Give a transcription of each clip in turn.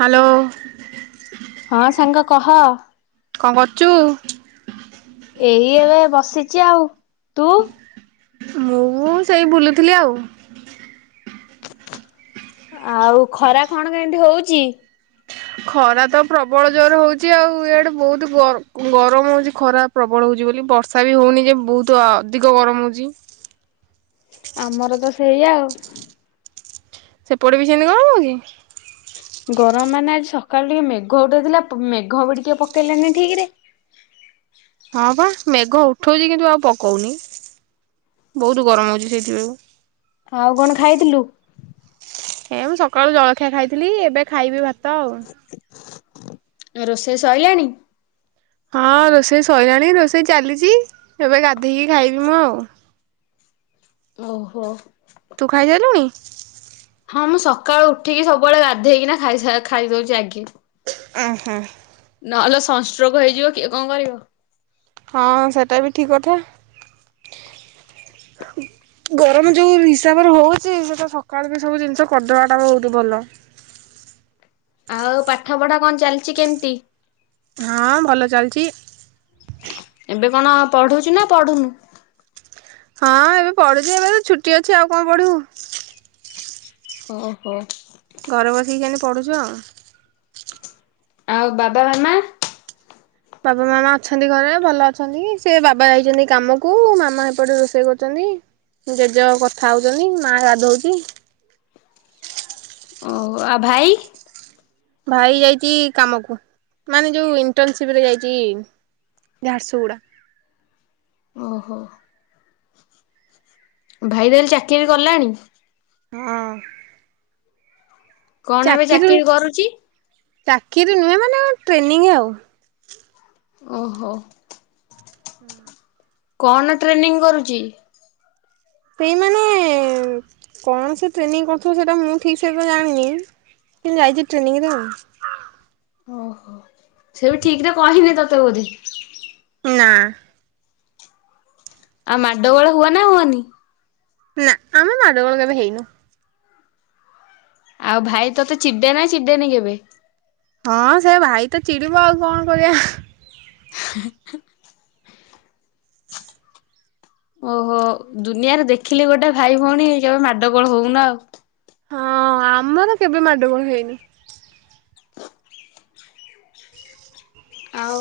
Hello ହଁ ସାଙ୍ଗ କ କଣ କରୁଚୁ? ଏଇ ଏବେ ବସିଚି ଆଉ ତୁ? ମୁଁ ସେଇ ବୁଲୁଥିଲି ଆଉ। ଆଉ ଖରା କଣ କେମିତି ହୋଉଚି! ଖରା ତ ପ୍ରବଳ ଜୋରେ ହୋଉଚି ଆଉ ଇଆଡ଼େ ବୋହୁତ ଗ ଗରମ ହୋଉଚି ଖରା ପ୍ରବଳ ହୋଉଚି ବୋଲି ବର୍ଷା ବି ହୋଉନି ଯେ ବୋହୁତ ଅଧିକ ଗରମ ହୋଉଚି। ଆମର ତ ସେଇଆ ଆଉ। ସେପଟେ ବି ସେମିତି ଗରମ କି? ଗରମ ମାନେ ଆଜି ସକାଳୁ ଟିକେ ମେଘ ଉଠେଇଥିଲା ମେଘ ବି ଟିକେ ପକେଇଲାନି ଠିକରେ। ହଁ ବା ମେଘ ଉ ଉଠଉଚି କିନ୍ତୁ ଆଉ ପକଉନେଇ ବୋହୁତ ଗରମ ହୋଉଚି ସେଇଥିପାଇଁ। ଆଉ କଣ ଖାଇଥିଲୁ? ଏ ମୁଁ ସକାଳୁ ଜଳଖିଆ ଖାଇଥିଲି ଏବେ ଖାଇବି ଭା ତଉ ରୋଷେଇ ଶୋଇଲାଣି? ହଁ ରୋଷେଇ ସରିଲାଣି ରୋଷେଇ ଚାଲିଛି ଏବେ ଗା ଗାଧେଇକି ଖାଇବି ମୁଁ ଆଉ। ଓହୋ ତୁ ଖାଇସାଇଲୁଣି। ହଁ ମୁଁ ସକାଳୁ ଉଠିକି ସବୁବେଳେ ଗାଧେଇକିନା ଖାଇ ସା ଖାଇ ଦୋଉଚି ଆଗେ। ଓହୋ ଅଲ ସଷ୍ଟ୍ରଗୋ ହେଇଯିବ କିଏ କଣ କରିବ। ହଁ ସେଟା ବି ଠିକ କଥା ଗରମ ଯୋଉ ହିସାବରେ ହଉଛି ସେଟା ସକାଳୁ ବି ସବୁ ଜିନିଷ କରିଦବା ଟା ବହୁତ୍ ଭଲ। ଆଉ ପାଠ ପଢା କଣ ଚାଲିଚି କେମିତି। ହଁ ଭଲ ଚାଲିଚି। ଏବେ। କଣ ପଢୁଚୁ ନା ପଢୁନୁ। ହଁ ଏବେ ପଢୁଚି ଏବେ ତ ଛୁଟି ଅଛି ଆଉ କଣ ପଢିବୁ। ଓହୋ। ଘରେ ବସିକି ସେମିତି ପଢୁଚୁ ଆଉ। ଆଉ ବାବା ମାମା। ବାପା ମାମା ଅଛନ୍ତି ଘରେ ଭଲ ଅଛନ୍ତି ସେ ବାବା ଯାଇଛନ୍ତି କାମକୁ ମାମା ସେପଟେ ରୋଷେଇ କରୁଛନ୍ତି ଜେଜେ କଥା ହଉଛନ୍ତି ମା ଗାଧଉଚି। ଓ ଆଉ ଭାଇ। ଭାଇ ଯାଇଛି କାମକୁ ମାନେ ଯୋଉ ଇଣ୍ଟରନସିପ ରେ ଯାଇଛି ଝାରସୁଗୁଡା। ଓହୋ ଭାଇ ତାହେଲେ ଚାକିରି କଲାଣି। ହଁ। କଣ ଏବେ ଚାକିରି କରୁଚି। ଚାକିରି ନୁହେଁ ମାନେ ଟ୍ରେନିଂ ଆଉ। ଓହୋ। [inaudible] କଣ ଟ୍ରେନିଂ କରୁଚି। ସେଇମାନେ କଣ ସେ ଟ୍ରେନିଂ କରୁଥିବ ସେଇଟା ମୁଁ ଠିକ ବି ଜାଣିନି ସେ ଯାଇଛି ଟ୍ରେନିଂରେ ଆଉ। ଓହୋ। ସେ ବି ଠିକ୍ ରେ କହିନି ତତେ ବୋଧେ। ନା ଆଉ ମାଡଗୋଳ ହୁଅ ନା ହୁଅନି। ନା ଆମେ ମାଡୁଗଳ କେବେ ହେଇନୁ। ଆଉ ଭାଇ ତତେ ଚିଡେ ନା ଚିଡେନି କେବେ। ହଁ ସେ ଭାଇ ତ ଚିଡିବ ଆଉ କଣ କରିବା। ଓହୋ ଦୁନିଆରେ ଦେଖିଲି ଗୋଟେ ଭାଇ ଭଉଣୀ କେବେ ମାଡଗୋଳ ହଉନା ଆଉ। ହଁ ଆମର କେବେ ମାଡୁଗୋଳ ହେଇନି। ଆଉ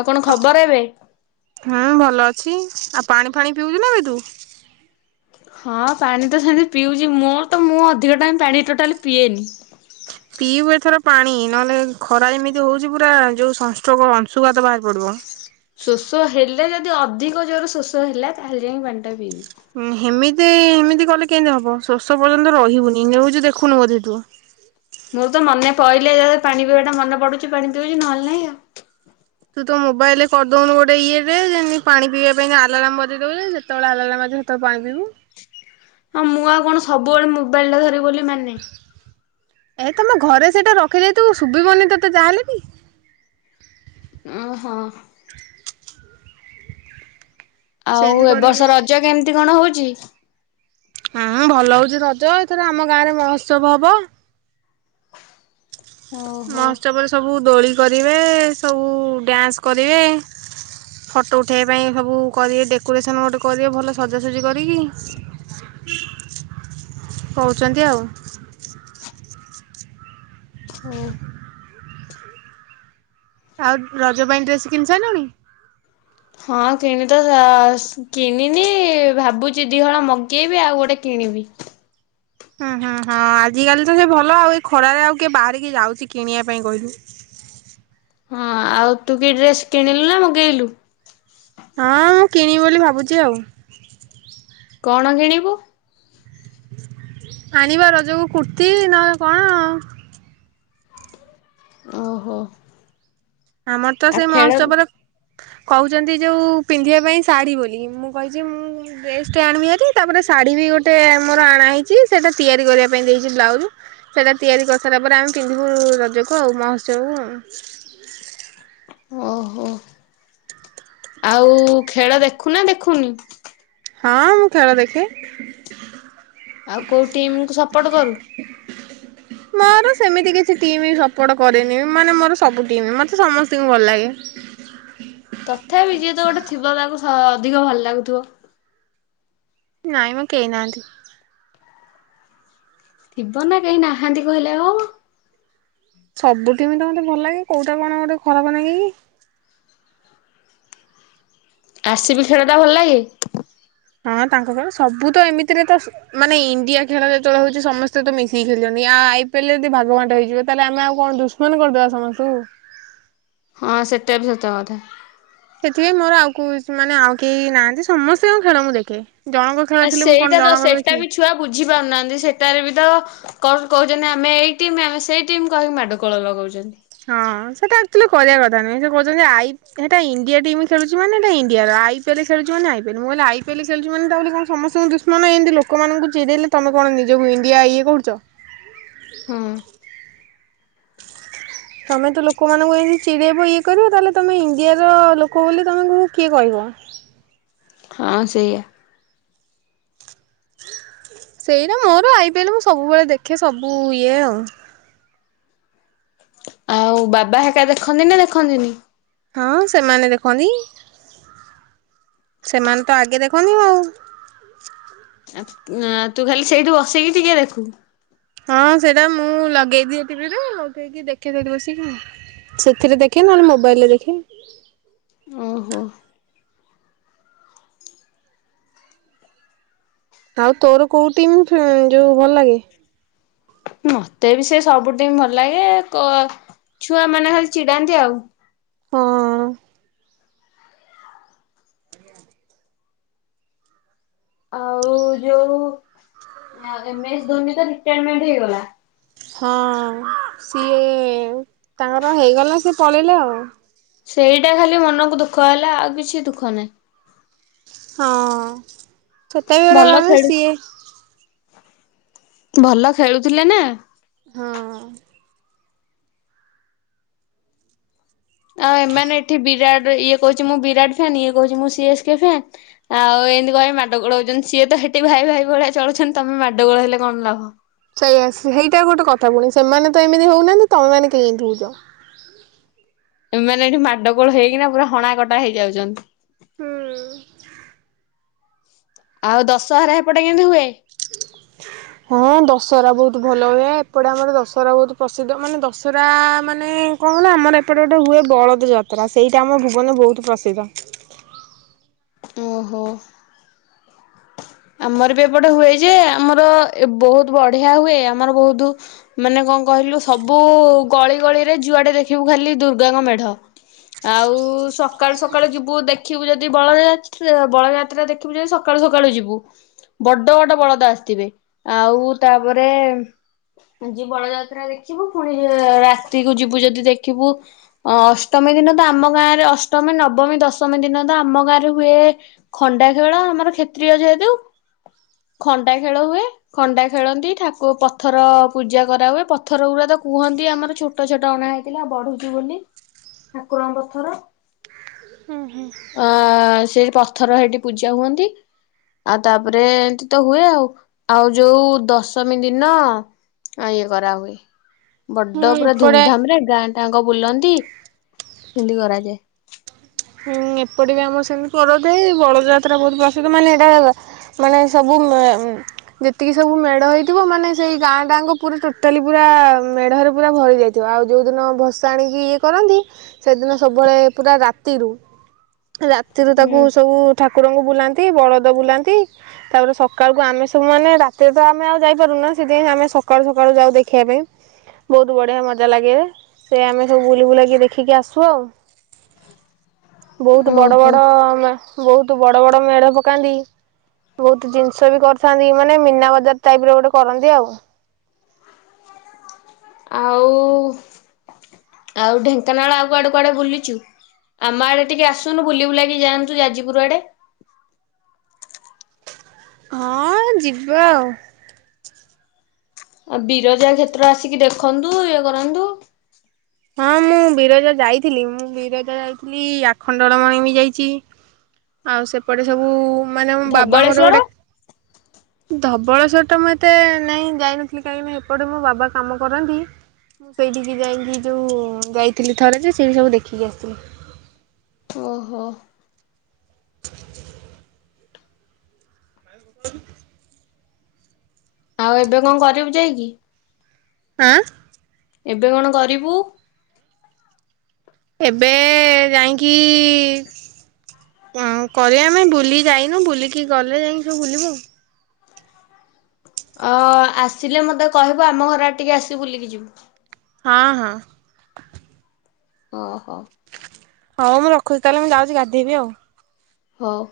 ଆଉ କଣ ଖବର ଏବେ। ହୁଁ ଭଲ ଅଛି ଆଉ ପାଣି ଫାଣି ପିଉଚୁ ନା ବେ ତୁ। ହଁ ପାଣି ତ ସେମିତି ପିଉଚି ମୋର ତ ମୁଁ ଅଧିକ ଟାଇମ୍ ପାଣି ଟୋଟାଲି ପିଏନି। ପିଇବୁ ଏଥର ପାଣି ନହେଲେ ଖରା ଏମିତି ହଉଛି ପୁରା ଯୋଉ ସଂସ୍ୋଗ ଅଂଶୁଘାତ ବାହାରି ପଡିବ। ଶୋଷ ହେଲେ ଯଦି ଅଧିକ ଜୋର ଶୋଷ ହେଲା ତାହେଲେ ଯାଇ ପାଣି ଟା ପିଇବି। ହେମିତି ହେମିତି କଲେ କେମିତି ହବ ଶୋଷ ପର୍ଯ୍ୟନ୍ତ ରହିହୋଉନି ନିୟୁଜ୍ ଦେଖୁନୁ ବୋଧେ ତୁ। ମୁଁର ତ ମନେ ପହିଲେ ପାଣି ପିଇବା ଟା ମନେ ପଡୁଛି ପାଣି ପିଉଛି ନହେଲେ ନାଇଁ ଆଉ। ତ ମୋବାଇଲରେ କରିଦଉନୁ ଗୋଟେ ଇଏଟେ ଯେମିତି ପାଣି ପିଇବା ପାଇଁ ଆଲାର୍ମ କରିଦଉ ଯେତେବେଳେ ଆଲମ ଆତବେଳେ ପାଣି ପିବୁ। ହଁ ମୁଁ ଆଉ କଣ ସବୁବେଳେ ମୋବାଇଲ ଟା ଧରିବ ବୋଲି ମାନେ। ଏ ତମ ଘରେ ସେଇଟା ରଖିଦେଇଥିବୁ ଶୁଭିବନି ତତେ ଯାହାଲେ ବି। ଓହୋ। [inaudible] ଆଉ ସେମିତି ଏ କରିକି ବର୍ଷ ରଜ କେମିତି କଣ ହଉ କି ହଁ ଭଲ ହଉଛି ରଜ ଏଥର ଆମ ଗାଁ ରେ ମହୋତ୍ସବ ହବ। ଓହୋ ମହୋତ୍ସବ ରେ ସବୁ ଦୋଳି କରିବେ ସବୁ ଡ୍ୟାନ୍ସ କରିବେ ଫଟୋ ଉଠେଇବା ପାଇଁ ସବୁ କରିବେ ଡେକୋରେସନ୍ ଗୋଟେ କରିବେ ଭଲ ସଜାସଜି କରିକି କହୁଛନ୍ତି ଆଉ। ହଁ। ଆଉ ରଜ ପାଇଁ ଡ୍ରେସ୍ କିଣି ସାରିଲଣି। ହଁ କିଣ ତ ଯା ସ୍ କିଣିନି ଭାବୁଛି ଦିହଳ ମଗେଇବି ଆଉ ଗୋଟେ କିଣିବି। ହୁଁ ହୁଁ ହଁ ଆଜିକାଲି ତ ସେ ଭଲ ଆଉ ଏ ଖରାରେ ଆଉ କିଏ ବାହାରିକି ଯାଉଛି କିଣିବା ପାଇଁ କହିଲୁ। ହଁ ଆଉ ତୁ କି ଡ୍ରେସ୍ କିଣିଲୁ ନା ମଗେଇଲୁ? ହଁ ମୁଁ କିଣିବି ବୋଲି ଭାବୁଛି ଆଉ। କଣ କିଣିବୁ। ଆଣିବା ରଜକୁ କୁର୍ତ୍ତିୀ ନହେଲେ କଣ ଓହୋ। ଆମର ତ ଆଉ ସେଇ ଖେଳ ମହୋତ୍ସବର କହୁଛନ୍ତି ଯଉ ପିନ୍ଧିବା ପାଇଁ ଶାଢ଼ୀ ବୋଲି ମୁଁ କହିଛି ମୁଁ ଡ୍ରେସଟେ ଆଣିବି ହେରି ତାପରେ ଶାଢ଼ୀ ବି ଗୋଟେ ମୋର ଆଣହଇଛି ସେଇଟା ତିଆରି କରିବା ପାଇଁ ଦେଇଛି ବ୍ଲାଉଜ୍ ସେଇଟା ତିଆରି କରିସାରିଲା ପରେ ଆମେ ପିନ୍ଧିବୁ-ବୁ-ଵୁ ରଜକୁ ଆଉ ମହୋତ୍ସବ କୁ ଆଉ। ଓହୋ ଆଉ ଖେଳ ଦେଖୁନା ଦେଖୁନି। ହଁ ମୁଁ ଖେଳ ଦେଖେ। ଆଉ କୋଉ ଟିମ କୁ ସପୋର୍ଟ କରୁ? ମୋର ସେମିତି କିଛି ଟିମି ସପୋର୍ଟ କରେନି ମାନେ ମୋର ସବୁ ଟିମ୍ ମତେ ସମସ୍ତଙ୍କୁ ଭଲ ଲାଗେ। ତଥାପି ଯିଏ ତ ଗୋଟେ ଥିବ ତାକୁ ଅଧିକ ଭଲ ଲାଗୁଥିବ। ନାଇଁ ମ କେହି ନାହାନ୍ତି। ଥିବ ନା କେହି ନାହାନ୍ତି କହିଲେ ଆଉ ହବ। ସବୁ ଟିମ୍ ତ ମତେ ଭଲ ଲାଗେ କୋଉଟା କଣ ଗୋଟେ ଖରାପ ନାଗେ କି ଆର-ସି-ବି ଖେଳ ଟା ଭଲ ଲାଗେ? ହଁ ତାଙ୍କ ଖେଳ ସବୁ ତ ଏମିତିରେ ତ ମାନେ ଇଣ୍ଡିଆ ଖେଳ ଯେତେବେଳେ ହଉଛି ସମସ୍ତେ ତ ମିଶିକି ଖେଳୁଛନ୍ତି ଆଉ ଆଇ ପି ଏଲ ରେ ଯଦି ଭାଗବାଣ୍ଟ ହେଇଯିବେ ତାହେଲେ ଆମେ ଆଉ କଣ ଦୁସମନ୍ କରିଦବା ସମସ୍ତଙ୍କୁ। ହଁ ସେଟା ବି ସତ କଥା। ସେଥିପାଇଁ ମୋର ଆଉ କଉ ମାନେ ଆଉ କେହି ନାହାନ୍ତି ସମସ୍ତେ ଙ୍କ ଖେଳ ମୁଁ ଦେଖେ। ଜଣଙ୍କ ଖେଳ ଆ ଥିଲେ ମୁଁ କଣ ସେଇଟା ତ ଜଣଙ୍କର ସେଟା ଦେଖିବି। ବି ଛୁଆ ବୁଝି ପାରୁନାହାନ୍ତି ସେଟାରେ ବି ତ କଣ କହୁଛନ୍ତି ଆମେ ଏଇ ଟିମ ଆମେ ସେଇ ଟିମ୍ କହିକି ମାଡ କୋଳ ଲଗୋଉଛନ୍ତି। ହଁ ସେଟା ଆକ୍ଚୁଆଲି କରିବା କଥା ନୁହଁ ସେ କହୁଛନ୍ତି ଆଇ ପି ସେଟା ଇଣ୍ଡିଆ ଟିମ୍ ଖେଳୁଛି ମାନେ ଏଟା ଇଣ୍ଡିଆର ଆଇ ପି ଏଲ ଖେଳୁଛି ମାନେ ଆଇ ପି ଏଲ ମୁଁ କହିଲି ଆଇ ପି ଏଲ ଖେଳୁଛି ମାନେ ତା ବୋଲି କଣ ସମସ୍ତଙ୍କୁ ଦୁଷ୍ମନ ଏମିତି ଲୋକମାନଙ୍କୁ ଚିରେଇଲେ ତମେ କଣ ନିଜକୁ ଇଣ୍ଡିଆ ଇଏ କରୁଛ। ହଁ। ତମେ ତ ଲୋକମାନଙ୍କୁ ଏମିତି ଚିଡେଇବ ଇଏ କରିବ ତାହେଲେ ତମେ ଇଣ୍ଡିଆର ଲୋକ ବୋଲି ତମକୁ କିଏ କହିବ। ହଁ ସେଇଆ। ସେଇଟା ମୋର ଆଇ ପି ଏଲ ମୁଁ ସବୁବେଳେ ଦେଖେ ସବୁ ଇଏ ଆଉ। ଆଉ ବାବା ହେରିକା ଦେଖନ୍ତି ନା ଦେଖନ୍ତିନି? ହଁ ସେମାନେ ଦେଖନ୍ତି ସେମାନେ ତ ଆଗେ ଦେଖନ୍ତି ଆଉ। ଆ ଆ ତୁ ଖାଲି ସେଇଠି ବସିକି ଟିକେ ଦେଖୁ। ହଁ ସେଇଟା ମୁଁ ଲଗେଇ ଦିଏ ଟିଭିରେ ଲଗେଇକି ଦେଖେ ସେଠି ବସିକି ସେଥିରେ ଦେଖେ ନହେଲେ ମୋବାଇଲରେ ଦେଖେ। ଓହୋ। ଆଉ ତୋର କୋଉ ଟିମ ଯୋଉ ଭଲ ଲାଗେ। ମତେ ବି ସେ ସବୁଠ ଭଲ ଲାଗେ ଛୁଆ ମାନେ ଖାଲି ଚିଡାନ୍ତି ଆଉ। ହଁ ଆଉ ଯୋଉ ଏମ୍ ଏସ ଧୋନୀ ହଁ ସିଏ ତାଙ୍କର ହେଇଗଲା ନା ସିଏ ପଳେଇଲେ ଆଉ। ସେଇଟା ଖାଲି ମନକୁ ଦୁଃଖ ହେଲା ଆଉ କିଛି ଦୁଃଖ ନାହିଁ। ହଁ ଛତା ବି ଗୋଡେ ଭଲ ଗାରେ ଖେଳୁ ସିଏ ଭଲ ଖେଳୁଥିଲେ ନା ହଁ ଆଉ ଏମାନେ ଏଠି ବିରାଟ ଇଏ କହୁଛି ମୁଁ ବିରାଟ ଫନ୍ ଇଏ କହୁଛି ମୁଁ ସିଏସ୍ କେ ଫାନ ଆଉ ଏମିତି କହି ମାଡ ଗୋଳ ହଉଛନ୍ତି। ସିଏ ତ ହେଠି ଭାଇ ଭାଇ ଭଳିଆ ଚଳୁଛନ୍ତି ।ତମେ ମାଡ ଗୋଳ ହେଲେ କଣ ଲାଭ। ସେଇଆସ ସେଇଟାଉ ଗୋଟେ କଥା ପୁଣି ସେମାନେ ତ ଏମିତି ହଉନାହାନ୍ତି ତମେମାନେ କାଇଁ ଏମିତି ହଉଛ। ଏମାନେ ଏଠି ମାଡଗୋଳ ହେଇକିନା ପୁରା ହଣା କଟା ହେଇଯାଉଛନ୍ତି। ହଁ ଆଉ ଦଶହରା ଏପଟେ କେମିତି ହୁଏ? ହଁ ଦଶହରା ବହୁତ ଭଲ ହୁଏ ଏପଟେ ଆମର ଦଶହରା ବହୁତ ପ୍ରସିଦ୍ଧ ମାନେ ଦଶହରା ମାନେ କଣ କଲା ଆମର ଏପଟେ ଗୋଟେ ହୁଏ ବଳଦ ଯାତ୍ରା ସେଇଟା ଆମ ଭୁବନରେ ବହୁତ ପ୍ରସିଦ୍ଧ। ଓହୋ ଆମର ବି ଏପଟେ ହୁଏ ଯେ ଆମର ବହୁତ ବଢିଆ ହୁଏ ।ଆମର ବହୁତ ମାନେ କଣ କହିଲୁ ସବୁ ଗଳି ଗଳିରେ ଯୁଆଡେ ଦେଖିବୁ ଖାଲି ଦୁର୍ଗାଙ୍କ ମେଢ ଆଉ ସକାଳୁ ସକାଳୁ ଯିବୁ ଦେଖିବୁ ଯଦି ବଳଯାତା ବଳଯାତ୍ରା ଦେଖିବୁ ଯଦି ସକା ସକାଳୁ ସକାଳୁ ଯିବୁ ବଡ ବଡ ବଳଦ ଆସିଥିବେ। ଆଉ ତାପରେ ଯ ବଳଯାତ୍ରା ଦେଖିବୁ ପୁଣି ରାତିକୁୁ ଯିବୁ ଯଦି ଦେଖିବୁ ଅଷ୍ଟମୀ ଦିନ ତ ଆମ ଗାଁରେ ଅଷ୍ଟମୀ, ନବମୀ, ଦଶମୀ ଦିନ ତ ଆମ ଗାଁରେ ହୁଏ ଖଣ୍ଡା ଖେଳ ଆମର କ୍ଷତ୍ରୀିୟ ଯେହେତୁ ଖଣ୍ଡା ଖେଳ ହୁଏ। ଖଣ୍ଡା ଖେଳନ୍ତି ଠାକୁ ପଥର ପୂଜା କରାହୁଏ ପଥର ଗୁଡା ତ କୁହନ୍ତି ଆମର ଛୋଟ ଛୋଟ ଅଣା ହେଇଥିଲା ବଢୁଛିୁ ବୋଲି ଠାକୁରଙ୍କ ପଥର ଅ ସେ ପଥର ସେଇଠି ପୂଜା ହୁଅନ୍ତି। ଆଉ ତାପରେ ଏମତି ତ ହୁଏ ଆଉ ଆଉ ଯୋଉ ଦଶମୀ ଦିନ ଇଏ କରାହୁଏ। ହୁଁ ବଡ ପୁରା ଏପଟେ ଧୁମଧାମ ରେ ଗାଁ ତାଙ୍କ ବୁଲନ୍ତି ସେନ୍ତୀ କରାଯାଏ। ହୁଁ ଏପଟେ ବି ଆମର ସେମିତି ପରଥାଏ ।ବଳଯାତ୍ରା ବହୁତ ପ୍ରସିଦ୍ଧ ମାନେ ଏଇଟା ମାନେ ସବୁ ଯେତିକି ସବୁ ମେଢ ହେଇଥିବ ମାନେ ସେଇ ଗାଁ ଟାଙ୍କ ପୁରା ଟୋଟାଲି ପୁରା ମେଢରେ ପୁରା ଭରି ଯାଇଥିବ ଆଉ ଯୋଉ ଦିନ ଭସା ଆଣିକି ଇଏ କରନ୍ତି ସେଦିନ ସବୁବେଳେ ପୁରା ତିରୁ ରାତିରୁ ତାକୁ ସବୁ ଠା କୁକୁରଙ୍କୁ ବୁଲାନ୍ତି ବଳଦ ବୁଲାନ୍ତି ତାପରେ ସକାଳକୁ ଆମେ ସବୁ ମାନେ ରାତିରେ ତ ଆମେ ଆଉ ଯାଇପାରୁନ। ସେଥିପାଇଁ ଆମେ ସକାଳୁ ସକାଳୁ ଯାଉ ଦେଖିବା ପାଇଁ ବହୁତ ବଢିଆ ମଜା ଲାଗେ ସେ ଆମେ ସବୁ ବୁଲି ବୁଲାକି ଦେଖିକି ଆସୁ ଆଉ। ବହୁତ ବଡ ଓହୋ ବଡ ଆମେ ବହୁତ ବଡ ବଡ ମେଢ ପକାନ୍ତି ବହୁତ ଜିନିଷ ବି କରିଥାନ୍ତି ମାନେ ମୀନା ବଜାର ଟାଇପ ର ଗୋଟେ କରନ୍ତି ଆଉ। ଆଉ ଆଉ ଢେଙ୍କାନାଳ ଆଉ କୁଆଡେ କୁଆଡେ ବୁଲିଛୁ। ଆମ ଆଡେ ଟିକେ ଆସୁନୁ ବୁଲି ବୁଲାକି ଯାଆନ୍ତୁ ଯାଜପୁର ଆଡେ। ହଁ ଯିବା ଆଉ। ଆଉ ବିରଜା କ୍ଷେତ୍ର ଆସିକି ଦେଖନ୍ତୁ ଇଏ କରନ୍ତୁ। ହଁ ମୁଁ ବିରଜା ଯାଇଥିଲି ମୁଁ ବିରଜା ଯାଇଥିଲି ଆଖଣ୍ଡଳମଣି ବି ଯାଇଛି ଆଉ ସେପଟେ ସବୁ ମାନେ ମୋ ଧବଳେଶ୍ଵର ଧବଳ୍ଵର ଟା ମୁଁ ଏତେ ନହିଁ ଯାଇନଥିଲି ।କାହିଁକି ନା ଏପଟେ ମୋ ବାବା କାମ କରନ୍ତି ମୁଁ ସେଇଠିକି ଯାଇକି ଯୋଉ ଯାଇଥିଲି ଥରେ ଯେ ସେଇଠି ସବୁ ଦେଖିକି ଆସିଥିଲି। ଓହୋ [inaudible] ଆଉ ଏବେ କଣ କରିବୁ ଯାଇକି? ଆଁ ଏବେ କଣ କରିବୁ? ଏବେ ଯାଇକି କରିବା ଆମେ ବୁଲି ଯାଇନୁ ବୁଲିକି ଗଲେ ଯାଇକି ସବୁ ବୁଲିବୁ ଆଉ। ଅ ଆସିଲେ ମତେ କହିବୁ ଆମ ଘରଡ ଟିକେ ଆସିବୁ ବୁଲିକି ଯିବୁ। ହଁ ହଁ ଓହୋ ହଉ ମୁଁ ରଖୁଚି ତାହେଲେ। ମୁଁ ଯାଉଚି ଗାଧେଇବି ଆଉ। ହଉ